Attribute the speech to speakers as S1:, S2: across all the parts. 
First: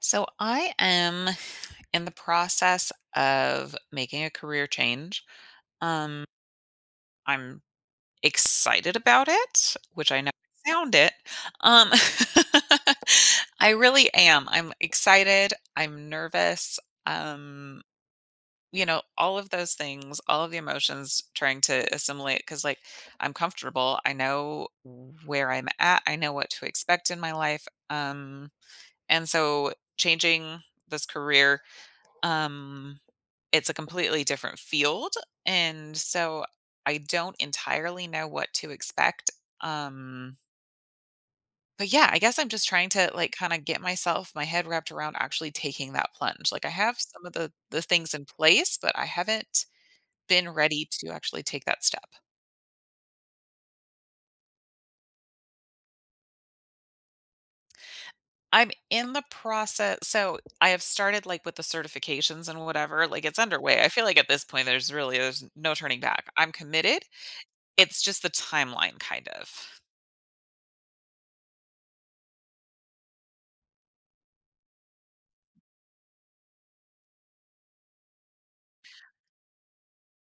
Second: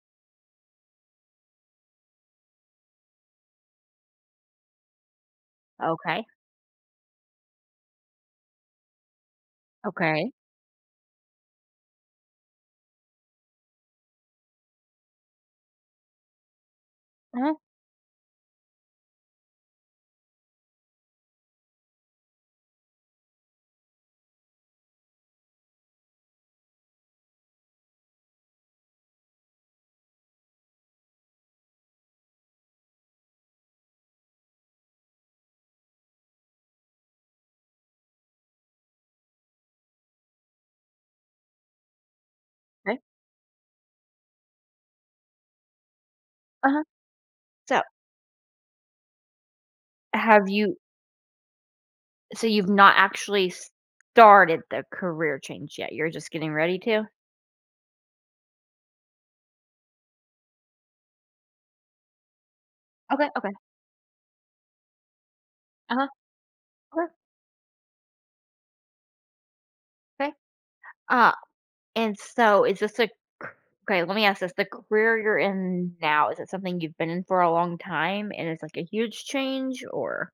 S1: So I am in the process of making a career change, um,
S2: Okay.
S1: I'm excited about it, which I ne
S2: Okay.
S1: found it, um I really am, I'm excited, I'm nervous,
S2: Uh-huh.
S1: um, you know, all of those things, all of the emotions trying to assimilate 'cause, like, I'm comfortable, I know where I'm at, I know what to expect in my life, um, and so changing this career, um it's a completely different field, and so I don't entirely know what to expect, um but, yeah, I guess I'm just trying
S2: 'Kay.
S1: to, like, kinda get myself my head wrapped around actually taking that plunge, like, I
S2: Uh-huh.
S1: have some of the
S2: So
S1: the things in place, but I haven't been
S2: have you
S1: ready to actually take that step.
S2: so you've not actually started the career change yet, you're just getting ready to?
S1: I'm in the process so I have started, like, with the certifications and whatever, like,
S2: Okay,
S1: it's
S2: okay.
S1: underway I feel like at this point, there's really, there's no turning
S2: Uh-huh.
S1: back. I'm committed,
S2: Okay.
S1: it's just the timeline kind of.
S2: 'Kay, uh, and so is this a c okay, let me ask this, the career you're in now, is it something you've been in for a long time and it's, like, a huge change? Or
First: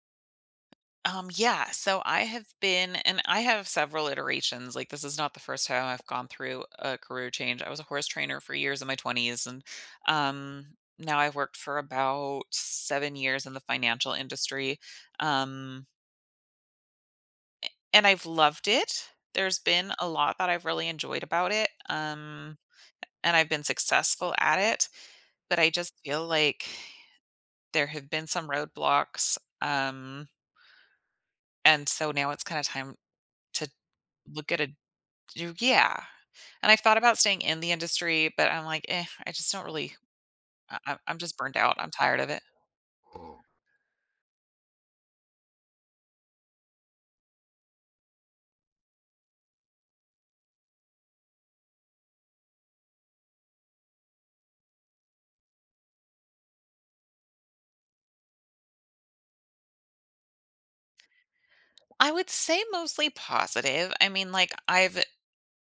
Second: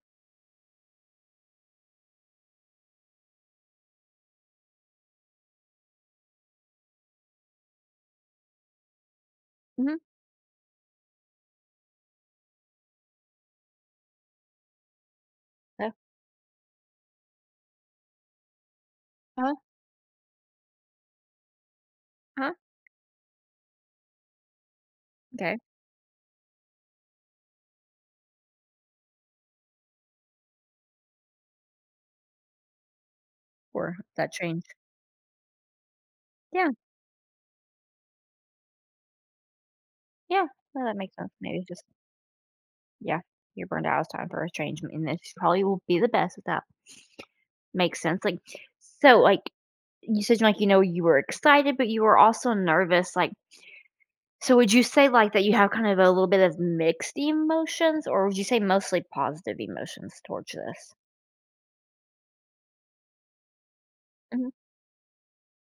S1: Um, yeah, so I have been and I have several iterations, like, this is not the 1st time I've gone through a career change. I was a horse trainer for years in my 20s, and,
S2: Mhm.
S1: um, now I've worked for about 7 years in the financial industry, um
S2: Yeah.
S1: a and I've loved it.
S2: Uh-huh.
S1: There's been a lot that I've really enjoyed about it,
S2: Uh-huh.
S1: um, a and I've been successful at it, but
S2: M'kay.
S1: I just feel like there have been some roadblocks, um and, so now it's kinda time to
S2: For that
S1: look at
S2: change.
S1: it to do yeah.
S2: Yeah.
S1: And I thought about staying in the industry, but I'm like, "Eh, I just don't really
S2: Yeah. No, that
S1: I
S2: makes
S1: I'm
S2: sense
S1: just burned
S2: maybe
S1: out.
S2: just
S1: I'm tired of it."
S2: Yeah, you're burned out, it's time for a change, and and this probably will be the best with that. Makes sense, like, so, like, you said, like, you know, you were excited, but you were also nervous. Like So, would you say, like, that you have kind of a little bit of mixed emotions, or would you say mostly positive emotions towards this?
S1: I would say mostly positive. I mean, like,
S2: Mhm.
S1: I've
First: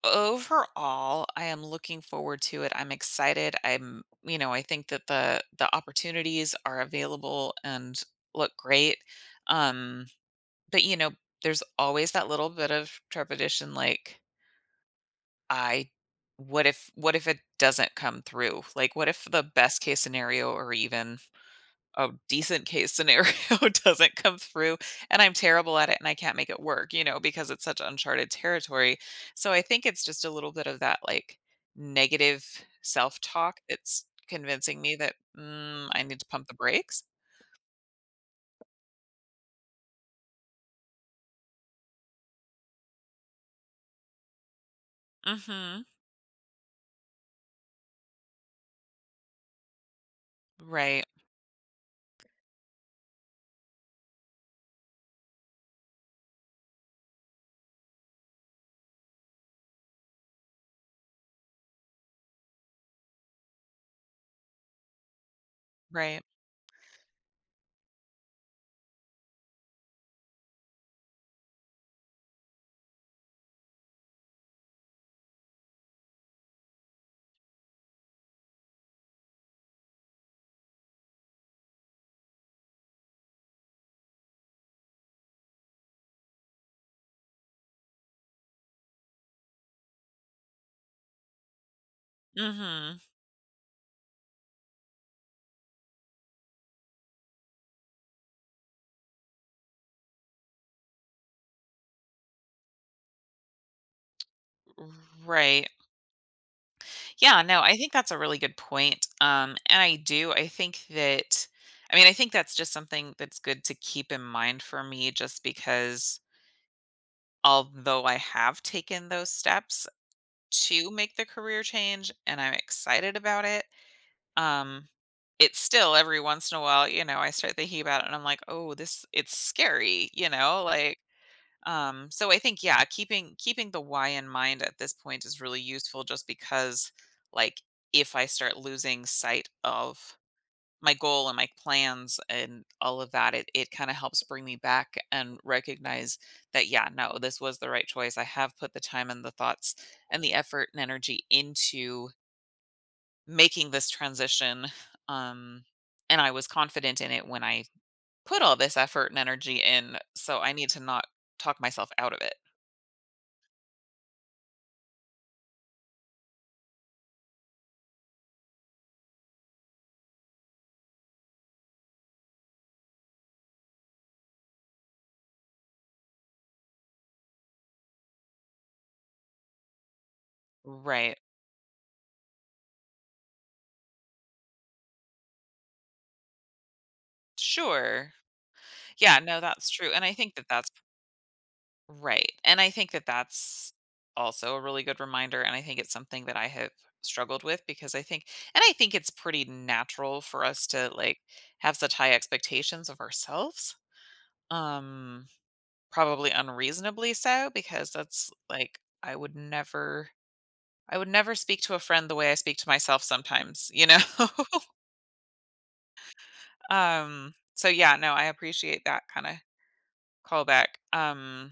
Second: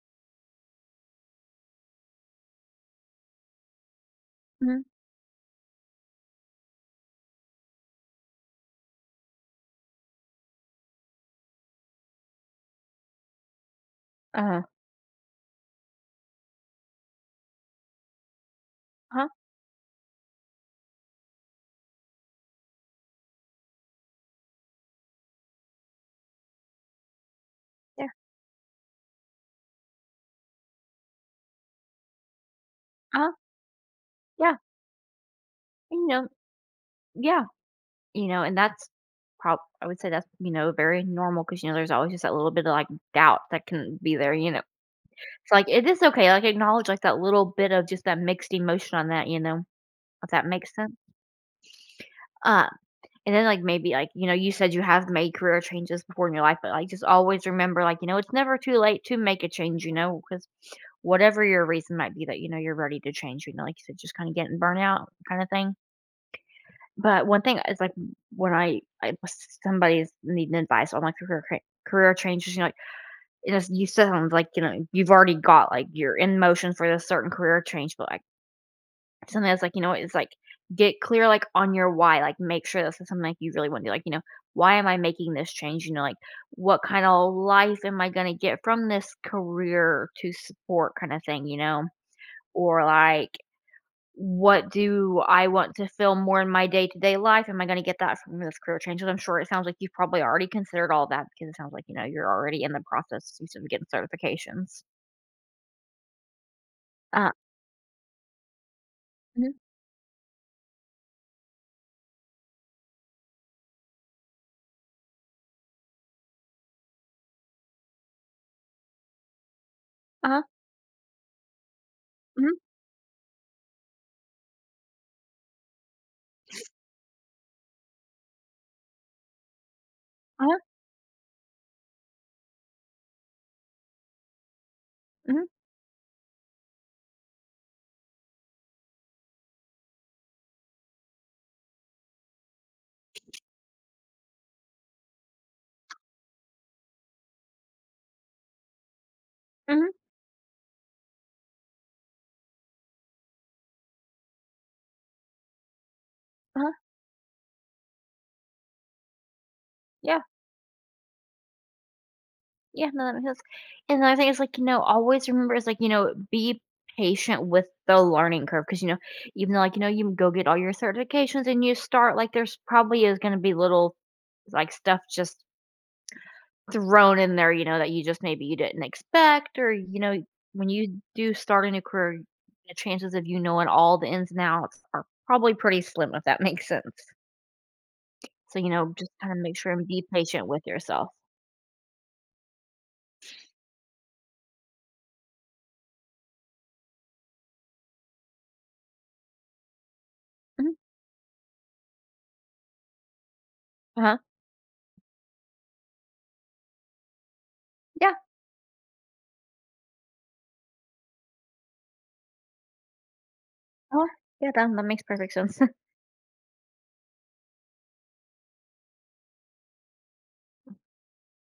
S1: overall, I am looking forward to it, I'm excited, I'm you know, I
S2: Mhm.
S1: think that the the opportunities are available, and look great, um, but, you know, there's always that little bit of trepidation like
S2: Uh-huh.
S1: I what if what if it doesn't come through? Like, what if
S2: Uh-huh.
S1: the best case scenario, or even a decent case scenario doesn't come through, and I'm terrible at it, and I can't make it work, you know, because it's such
S2: Yeah.
S1: uncharted territory? So, I think it's just a little bit of that, like, negative
S2: Uh-huh.
S1: self-talk that's
S2: Yeah.
S1: convincing me that, "Mm, I
S2: You
S1: need to
S2: know
S1: pump the brakes."
S2: yeah, you know, and that's prob I would say that's, you know, very normal 'cause, you know, there's always just that little bit of, like, doubt that can be there, you know? So, like,
S1: Mhm.
S2: if it's okay, like, acknowledge, like, that little bit of just that mixed emotion on that, you know? If that makes sense.
S1: Right.
S2: Uh, and then, like, maybe, like, you know, you said you have made career changes before in your life, but, like, just always remember, like, you know, it's never too late to make a change, you know? 'Cause whatever your reason might be that, you know, you're ready to change, you know, like you said, just kinda getting burnt out, kinda thing.
S1: Right.
S2: But 1 thing, uh, is, like, w when I I s somebody's needing advice on, like, career ca career changes, you know, like, you know s you still haven't, like, you know, you've already got, like you're in motion for this certain career change, but, like sometimes, like, you know, it's, like, get clear, like, on your why. Like, make sure this is something, like, you really wanna be, like, you know, "Why am I making this change?" You know? Like, "What kinda life am I gonna get from this career to support kinda thing?" You know? Or,
S1: Mhm.
S2: like, "What do I want to feel more in my day-to-day life? Am I gonna get that from this career change?" And I'm sure it sounds like you've probably already considered all that because it sounds like, you know, you're already in the processes of getting certifications.
S1: Right.
S2: Uh-huh.
S1: Yeah, no, I think that's a really good point, um,
S2: Mhm.
S1: and I do. I think that I mean, I think that's just something that's good to keep in mind for me just because although I have taken those steps
S2: Uh-huh.
S1: to make the career change, and
S2: Mhm.
S1: I'm excited about it, um, it's still every once in a while, you know, I start thinking about it, and I'm like, "Oh, this it's scary." You
S2: Uh-huh.
S1: know? Like, um, so I think, yeah, keeping keeping the why in mind at this point, is
S2: Mhm.
S1: really useful just because, like, if I start losing sight of my goal, and my plans, and all of that, it it kinda helps bring me back and recognize that, "Yeah, no, this was the right choice. I have put the time, and the thoughts,
S2: Mhm.
S1: and the effort, and energy into" "making this transition. Um, and I was
S2: Uh-huh.
S1: confident in it when I put all this effort and energy in."
S2: Yeah.
S1: so I need to not talk myself out of it.
S2: Yeah, no,. [unintelligible] And the other thing is, like, you know, always remember is, like, you know, be patient with the learning curve. 'Cause you know, even though, like, you know, you go get all your certifications and you start, like, there's probably is gonna be little, like, stuff just thrown in there, you know, that you just maybe you didn't expect or, you know, when you
S1: Right.
S2: do start a new career, the chances of you knowing all the ins and outs are probably pretty slim if that makes sense.
S1: Sure.
S2: So, you know just
S1: Yeah,
S2: kinda
S1: no,
S2: make
S1: that's
S2: sure, and
S1: true, and
S2: be
S1: I think that
S2: patient with
S1: that's p
S2: yourself.
S1: Right, and I think that that's also a really good reminder, and I think it's something that I have struggled with, because I think and I think it's pretty natural for us
S2: Mhm.
S1: to, like, have such high expectations of ourselves.
S2: Uh-huh.
S1: Um, probably unreasonably so, because
S2: Yeah.
S1: that's, like, I would never I would never speak to a friend the way I speak to myself sometimes. You know?
S2: Uh-huh, yeah, that that makes perfect sense.
S1: Um, so yeah, no, I appreciate that kinda callback, um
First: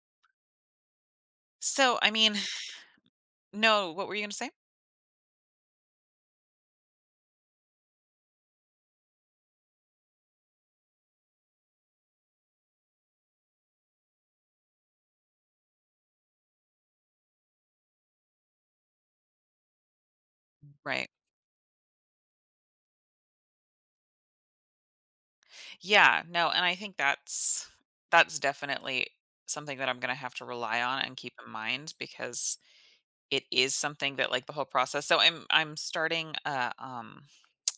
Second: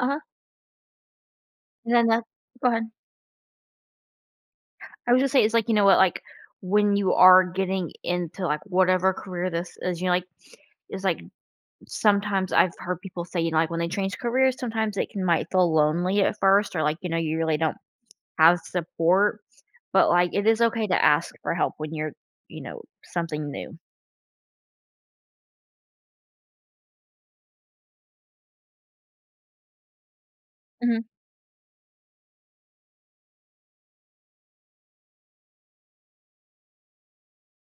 S2: Uh-huh. And
S1: So,
S2: then
S1: I
S2: that
S1: mean
S2: go ahead.
S1: No, what were you gonna say?
S2: I would just say it's like, you know what? Like, when you are getting into, like, whatever career this is, you know, like it's like sometimes I've heard people say, you know, like, when they change careers, sometimes it can might feel lonely at first or, like, you know, you really don't have support, but, like, it is okay to
S1: Right.
S2: ask for help when you're, you know, something new.
S1: Yeah, no, and I think that's that's definitely something that I'm gonna have to rely on
S2: Mhm.
S1: and keep in mind because it is something that, like, the whole process so I'm I'm starting uh, um,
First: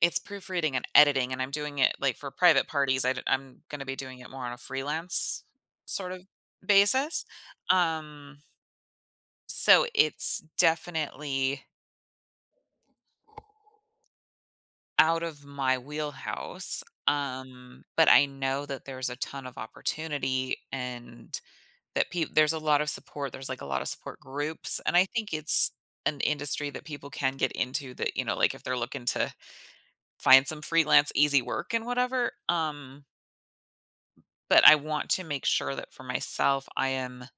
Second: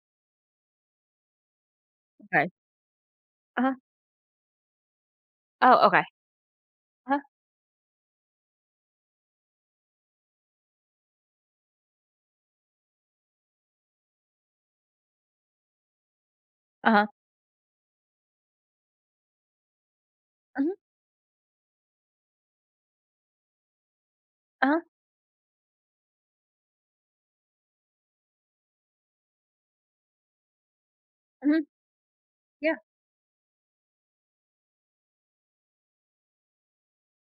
S1: it's proofreading and editing, and I'm doing it, like, for
S2: Okay.
S1: private parties. I'd I'm
S2: Uh-huh.
S1: gonna be doing it more on a freelance
S2: Oh, okay.
S1: sort of
S2: Uh-huh.
S1: basis. Um so it's definitely out of my wheelhouse,
S2: Uh-huh.
S1: um, but I know that there's a ton of opportunity
S2: Mhm.
S1: and that peop there's a lot of support. There's, like, a lot of support
S2: Uh-huh.
S1: groups, and I think it's an industry that people can get into that, you know, like, they're looking to find some freelance easy
S2: Mhm.
S1: work and whatever.
S2: Yeah.
S1: Um but I want to make sure that for myself, I am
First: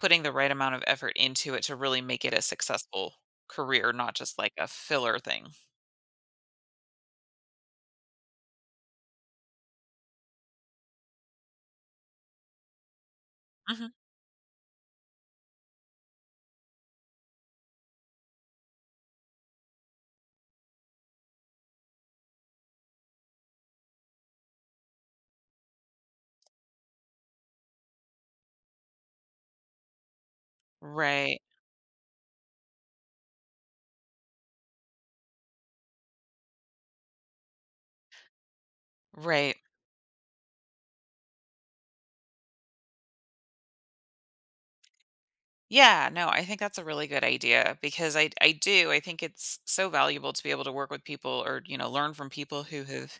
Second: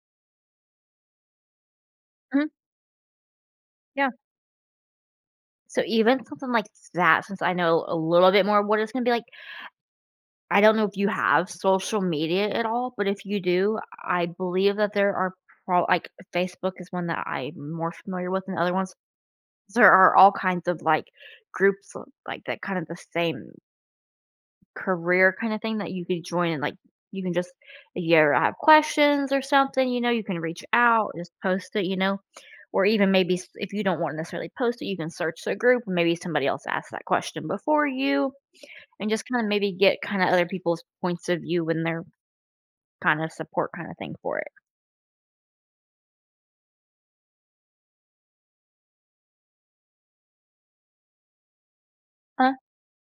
S1: putting the right amount of effort into it to really make it a
S2: Mhm.
S1: successful career,
S2: Yeah.
S1: not just like a filler thing.
S2: So even something like that, since I know a little bit more of what it's gonna be like I don't know if you have social media at all, but if you do,
S1: Mhm.
S2: I believe that there are pro like, Facebook is one that I'm more familiar with than other ones. There are all kinds of, like, groups, like, that kind of the same career kind of thing that you could join and, like, you can just, if you ever have questions or something, you know, you can reach out, just
S1: Right.
S2: post it, you know? Or even maybe s if you don't wanna necessarily post it, you can search the group. Maybe somebody else asked that question before you and just kind of
S1: Right.
S2: maybe get kinda other people's points of view when they're kinda support kinda thing for it.
S1: Yeah, no, I think that's a really good idea because I d I do, I think it's so valuable to be able to work with people or, you know, learn from
S2: Huh?
S1: people who have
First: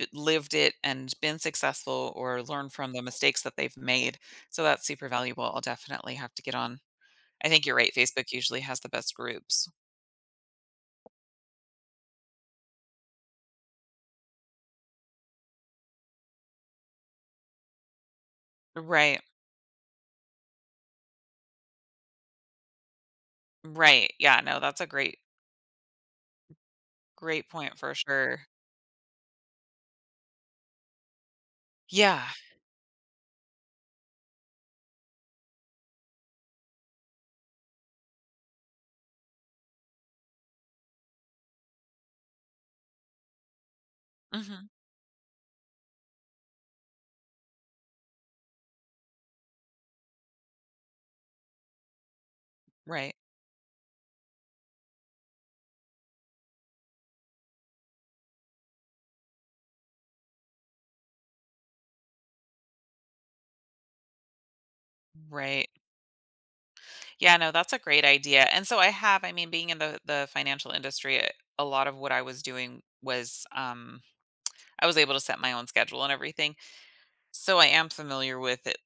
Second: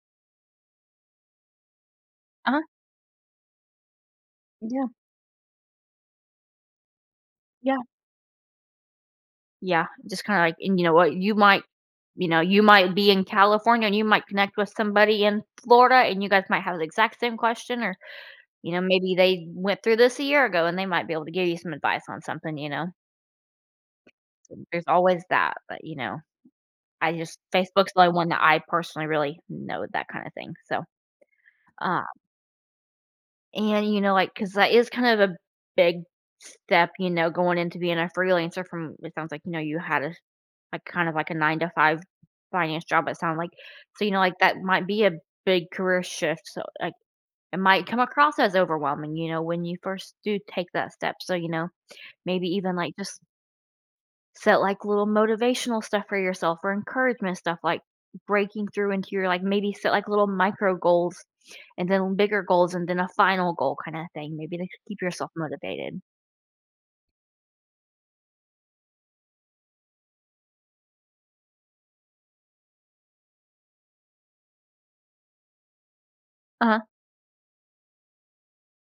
S1: i lived it and been successful or
S2: Uh-huh.
S1: learned from the mistakes that they've made, so
S2: Yeah.
S1: that's super valuable, I'll definitely have to get on I think you're
S2: Yeah.
S1: right, Facebook usually has the best groups.
S2: Yeah, just kinda like and you know what? You might you know, you might be in California and you might connect with somebody in Florida and you guys might have the exact same question or, you know, maybe
S1: Right.
S2: they went through this a year ago and they might be able to give you some advice on something, you know?
S1: Right, yeah, no, that's
S2: There's
S1: a great
S2: always that, but, you know. I just
S1: great point
S2: Facebook's
S1: for
S2: the one that
S1: sure.
S2: I personally really know that kinda thing, so, um.
S1: Yeah.
S2: And, you know, like, 'cause, like, it's kind of a big step, you know, going into being a freelancer from, it sounds like, you know, you had a, like, kind of, like, a 9-to-5 finance job, it sounded like, so, you know, like, that
S1: Mhm.
S2: might be a big career shift, so, like, it might come across as overwhelming, you know, when you first do take that step, so, you know, maybe even, like,
S1: Right.
S2: just set, like, little motivational stuff for yourself or encouragement stuff, like breaking through into your, like maybe set, like, little micro goals and then bigger goals and then a final goal kinda thing, maybe to keep yourself
S1: Right.
S2: motivated.
S1: Yeah, no, that's a great idea, and so I have I mean, being in the the financial industry, a a lot of what I was doing was, um I was able to set my own schedule and everything.
S2: Uh-huh.
S1: So I am familiar with it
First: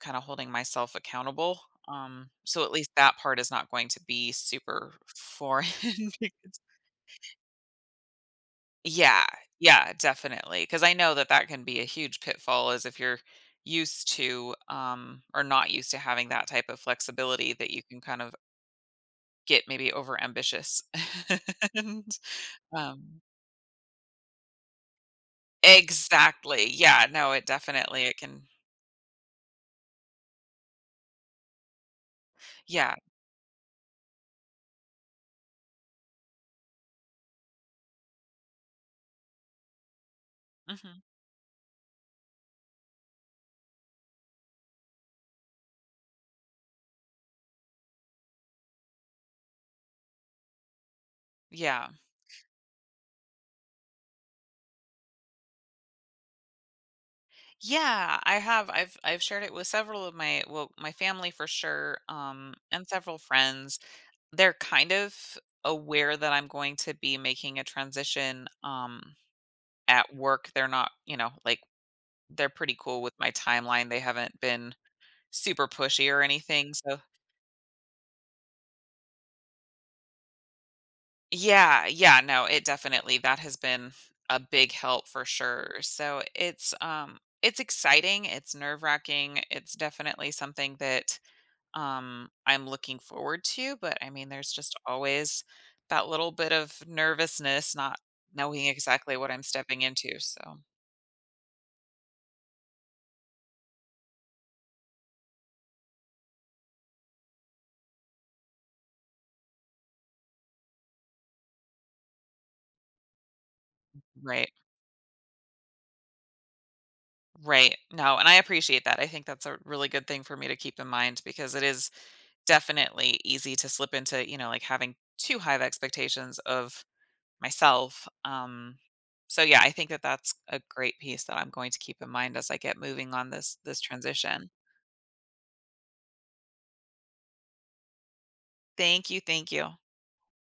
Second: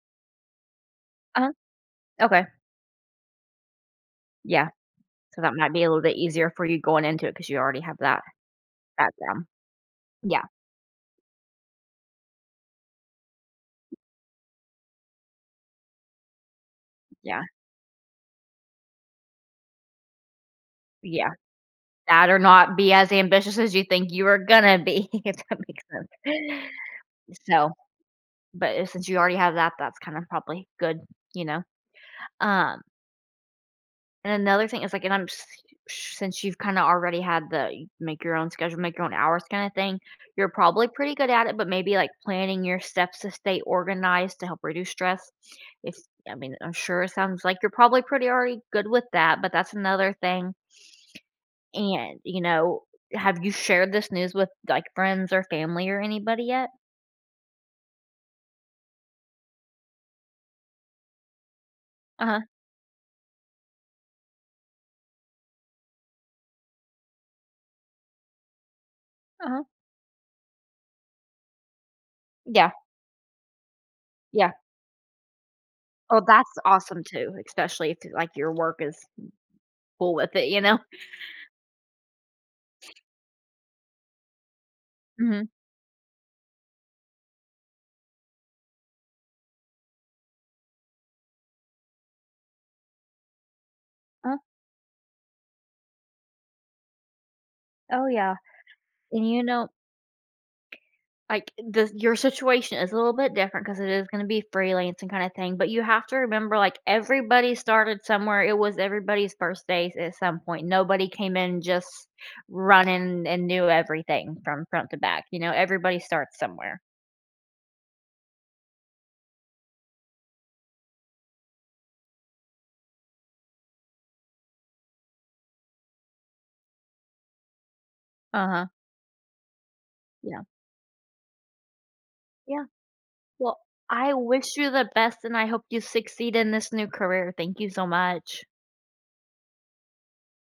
S1: kinda holding myself
S2: Uh-huh.
S1: accountable, um,
S2: Okay.
S1: so at least that part is not going to be
S2: Yeah.
S1: super
S2: So that
S1: foreign
S2: might be a little bit easier
S1: because
S2: for you going into it 'cause you already have that
S1: Yeah.
S2: background.
S1: Yeah,
S2: Yeah.
S1: definitely, 'cause I know that that can be a huge pitfall, is if you're used to, um, or not used to having that type of
S2: Yeah.
S1: flexibility that you can kind of get maybe over ambitious.
S2: Yeah.
S1: And,
S2: That or not be as
S1: um
S2: ambitious as you think you are gonna be, if that makes sense.
S1: Exactly, yeah, no, it
S2: So
S1: definitely, it can
S2: but, uh, since you already have that, that's kinda probably good. You know, um
S1: Yeah.
S2: And another thing is, like and I'm s since you've kinda already had the you make your own schedule, make your own hours kinda thing, you're probably
S1: Mhm.
S2: pretty good at it, but maybe, like, planning your steps to stay organized to help reduce stress. It's I mean, I'm sure it sounds like you're probably pretty already good with that, but that's another thing.
S1: Yeah.
S2: And, you know, have you shared this news with, like, friends or family or anybody yet?
S1: Yeah, I have, I've I've shared it with several of my well, my family for sure,
S2: Uh-huh.
S1: um, and several friends, they're kind of aware that I'm going to be making a transition, um,
S2: Uh-huh.
S1: at work, they're not, you know, like, they're
S2: Yeah.
S1: pretty cool with my timeline, they haven't
S2: Yeah.
S1: been super pushy
S2: Oh,
S1: or
S2: that's
S1: anything, so
S2: awesome too, especially if, like, your work is full with it, you know?
S1: Yeah, yeah, no, it definitely that has been a big help for
S2: Mhm.
S1: sure, so it's um, it's exciting, it's nerve racking, it's definitely something that, um, I'm looking forward to, but, I mean,
S2: Uh-huh.
S1: there's just always that little bit of nervousness not
S2: Oh, yeah.
S1: knowing exactly
S2: And,
S1: what
S2: you
S1: I'm
S2: know
S1: stepping into, so.
S2: Like, the your situation is a little bit different 'cause it is gonna be freelancing kinda thing, but you have to remember, like, everybody started somewhere, it was everybody's first days at some point, nobody came in just running and knew everything
S1: Right.
S2: from front to back, you know? Everybody starts somewhere.
S1: Right, no, and I appreciate that, I think that's a really good thing for me to keep in mind because it is definitely easy to slip into, you know, like, having too high expectations of myself,
S2: Uh-huh.
S1: um, so, yeah, I think that that's
S2: Yeah.
S1: a great piece that I'm going to keep in mind as I
S2: Yeah.
S1: get moving on this
S2: Well,
S1: this
S2: I
S1: transition.
S2: wish you the best and I hope you succeed in this new career, thank you so much.
S1: Thank you, thank you.